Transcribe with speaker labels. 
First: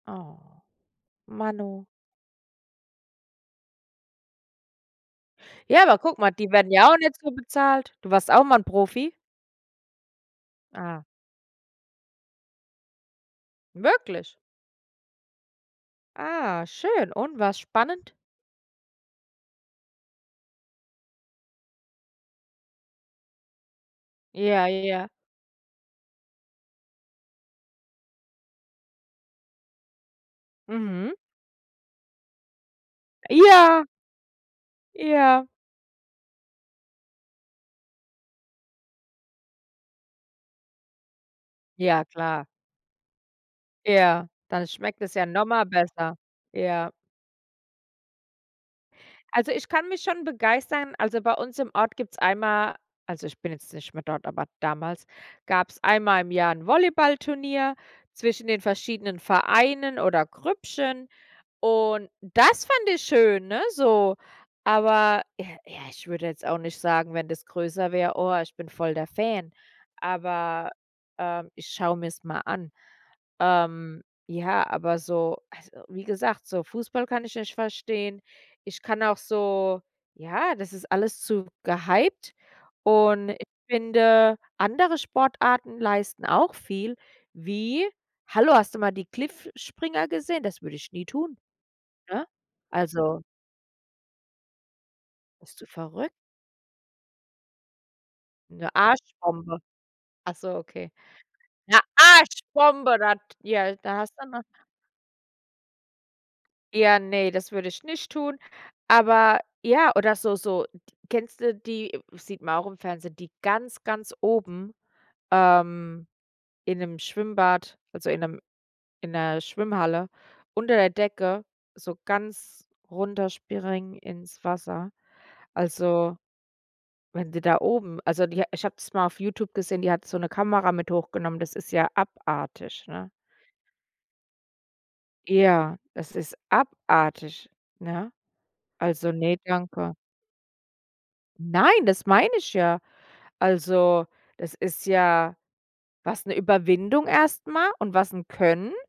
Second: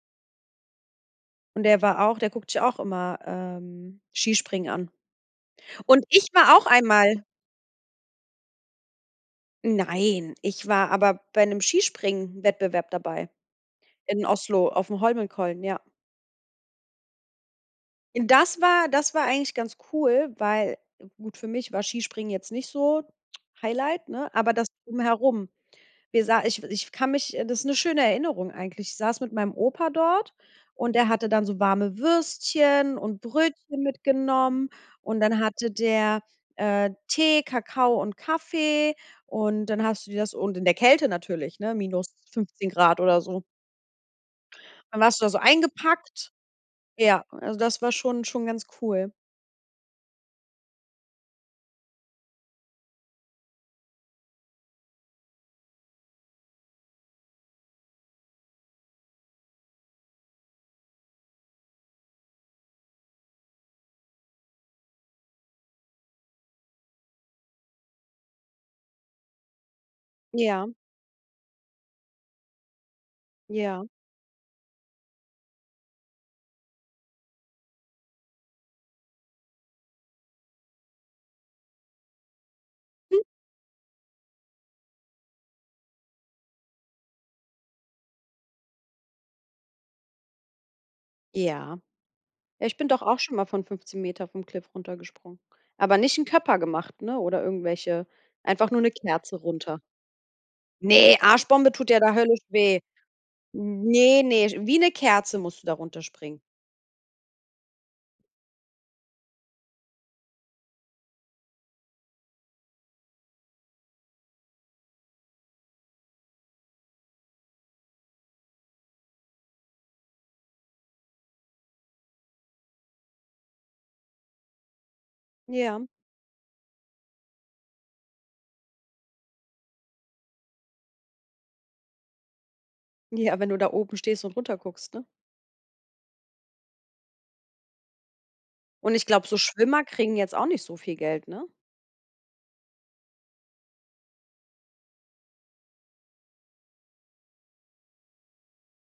Speaker 1: Oh,
Speaker 2: Und der
Speaker 1: Manno.
Speaker 2: war auch der guckt sich auch immer, ähm, Skispringen an.
Speaker 1: Ja, aber
Speaker 2: Und
Speaker 1: guck
Speaker 2: ich
Speaker 1: mal, die
Speaker 2: war auch
Speaker 1: werden ja auch nicht
Speaker 2: einmal
Speaker 1: so bezahlt. Du warst auch mal 'n Profi?
Speaker 2: Nein, ich war
Speaker 1: Ah.
Speaker 2: aber bei 'nem Skispringen-Wettbewerb dabei. In
Speaker 1: Wirklich?
Speaker 2: Oslo aufm Holmenkollen, ja.
Speaker 1: Ah, schön und war's spannend?
Speaker 2: Das war das war eigentlich ganz cool, weil gut für mich war Skispringen jetzt nicht so Highlight, ne, aber das
Speaker 1: Ja, ja.
Speaker 2: Drumherum. Wir sa ich ich kann mich, äh das ist 'ne schöne Erinnerung eigentlich. Ich saß mit meinem Opa dort und der
Speaker 1: Mhm.
Speaker 2: hatte dann so warme Würstchen und Brötchen
Speaker 1: Ja.
Speaker 2: mitgenommen. Und dann
Speaker 1: Ja.
Speaker 2: hatte der, äh, Tee, Kakao und Kaffee. Und dann hast du dir das und in der Kälte natürlich, ne,
Speaker 1: Ja,
Speaker 2: minus
Speaker 1: klar.
Speaker 2: 15 C oder so.
Speaker 1: Ja, dann
Speaker 2: Dann
Speaker 1: schmeckt es
Speaker 2: warst du
Speaker 1: ja
Speaker 2: da so
Speaker 1: noch mal besser.
Speaker 2: eingepackt.
Speaker 1: Ja.
Speaker 2: Ja, also das war schon schon ganz cool.
Speaker 1: Also ich kann mich schon begeistern, also bei uns im Ort gibt's einmal also ich bin jetzt nicht mehr dort, aber damals, gab's einmal im Jahr 'n Volleyballturnier zwischen den verschiedenen Vereinen oder Grüppchen. Und das fand ich schön, ne, so. Aber ja, ja, ich würde jetzt auch nicht sagen, wenn das größer wär: „Oh, ich bin voll der Fan.“ Aber,
Speaker 2: Ja.
Speaker 1: ähm, ich schaue mir's mal an.
Speaker 2: Ja.
Speaker 1: Ähm, ja, aber so also wie gesagt, so Fußball kann ich nicht verstehen. Ich kann auch so ja, das ist alles zu gehypt. Und ich finde, andere Sportarten leisten auch viel wie, hallo, hast du mal die Cliffspringer gesehen? Das würde ich nie tun,
Speaker 2: Ja,
Speaker 1: ne?
Speaker 2: ich bin doch auch
Speaker 1: Also
Speaker 2: schon mal von 15 m vom Cliff runtergesprungen,
Speaker 1: Bist du
Speaker 2: aber
Speaker 1: verrückt?
Speaker 2: nicht Köpfer gemacht, ne, oder irgendwelche
Speaker 1: 'Ne
Speaker 2: einfach nur 'ne Kerze
Speaker 1: Arschbombe.
Speaker 2: runter.
Speaker 1: Ach so, okay.'Ne
Speaker 2: Ne, Arschbombe tut ja da höllisch weh.
Speaker 1: Arschbombe, das ja, da hast
Speaker 2: Ne,
Speaker 1: du noch
Speaker 2: ne, sch wie eine Kerze musst du da runterspringen.
Speaker 1: Ja, ne, das würde ich nicht tun. Aber ja, oder so so, kennst du die sieht man auch im Fernsehen, die ganz, ganz oben, ähm, in 'nem Schwimmbad, also in 'nem in 'ner Schwimmhalle, unter der Decke so ganz runterspringen ins Wasser.
Speaker 2: Ja.
Speaker 1: Also, wenn die da oben also die ich habe das mal auf Youtube gesehen, die hat so 'ne Kamera mit hochgenommen. Das ist ja abartig, ne?
Speaker 2: Ja, wenn du da oben stehst und runter guckst, ne?
Speaker 1: Ja, das ist abartig, ne?
Speaker 2: Und ich
Speaker 1: Also
Speaker 2: glaube,
Speaker 1: ne,
Speaker 2: so Schwimmer
Speaker 1: danke.
Speaker 2: kriegen jetzt auch nicht so viel Geld, ne?
Speaker 1: Nein, das meine ich ja. Also das ist ja was, 'ne Überwindung erst mal und was 'n Können.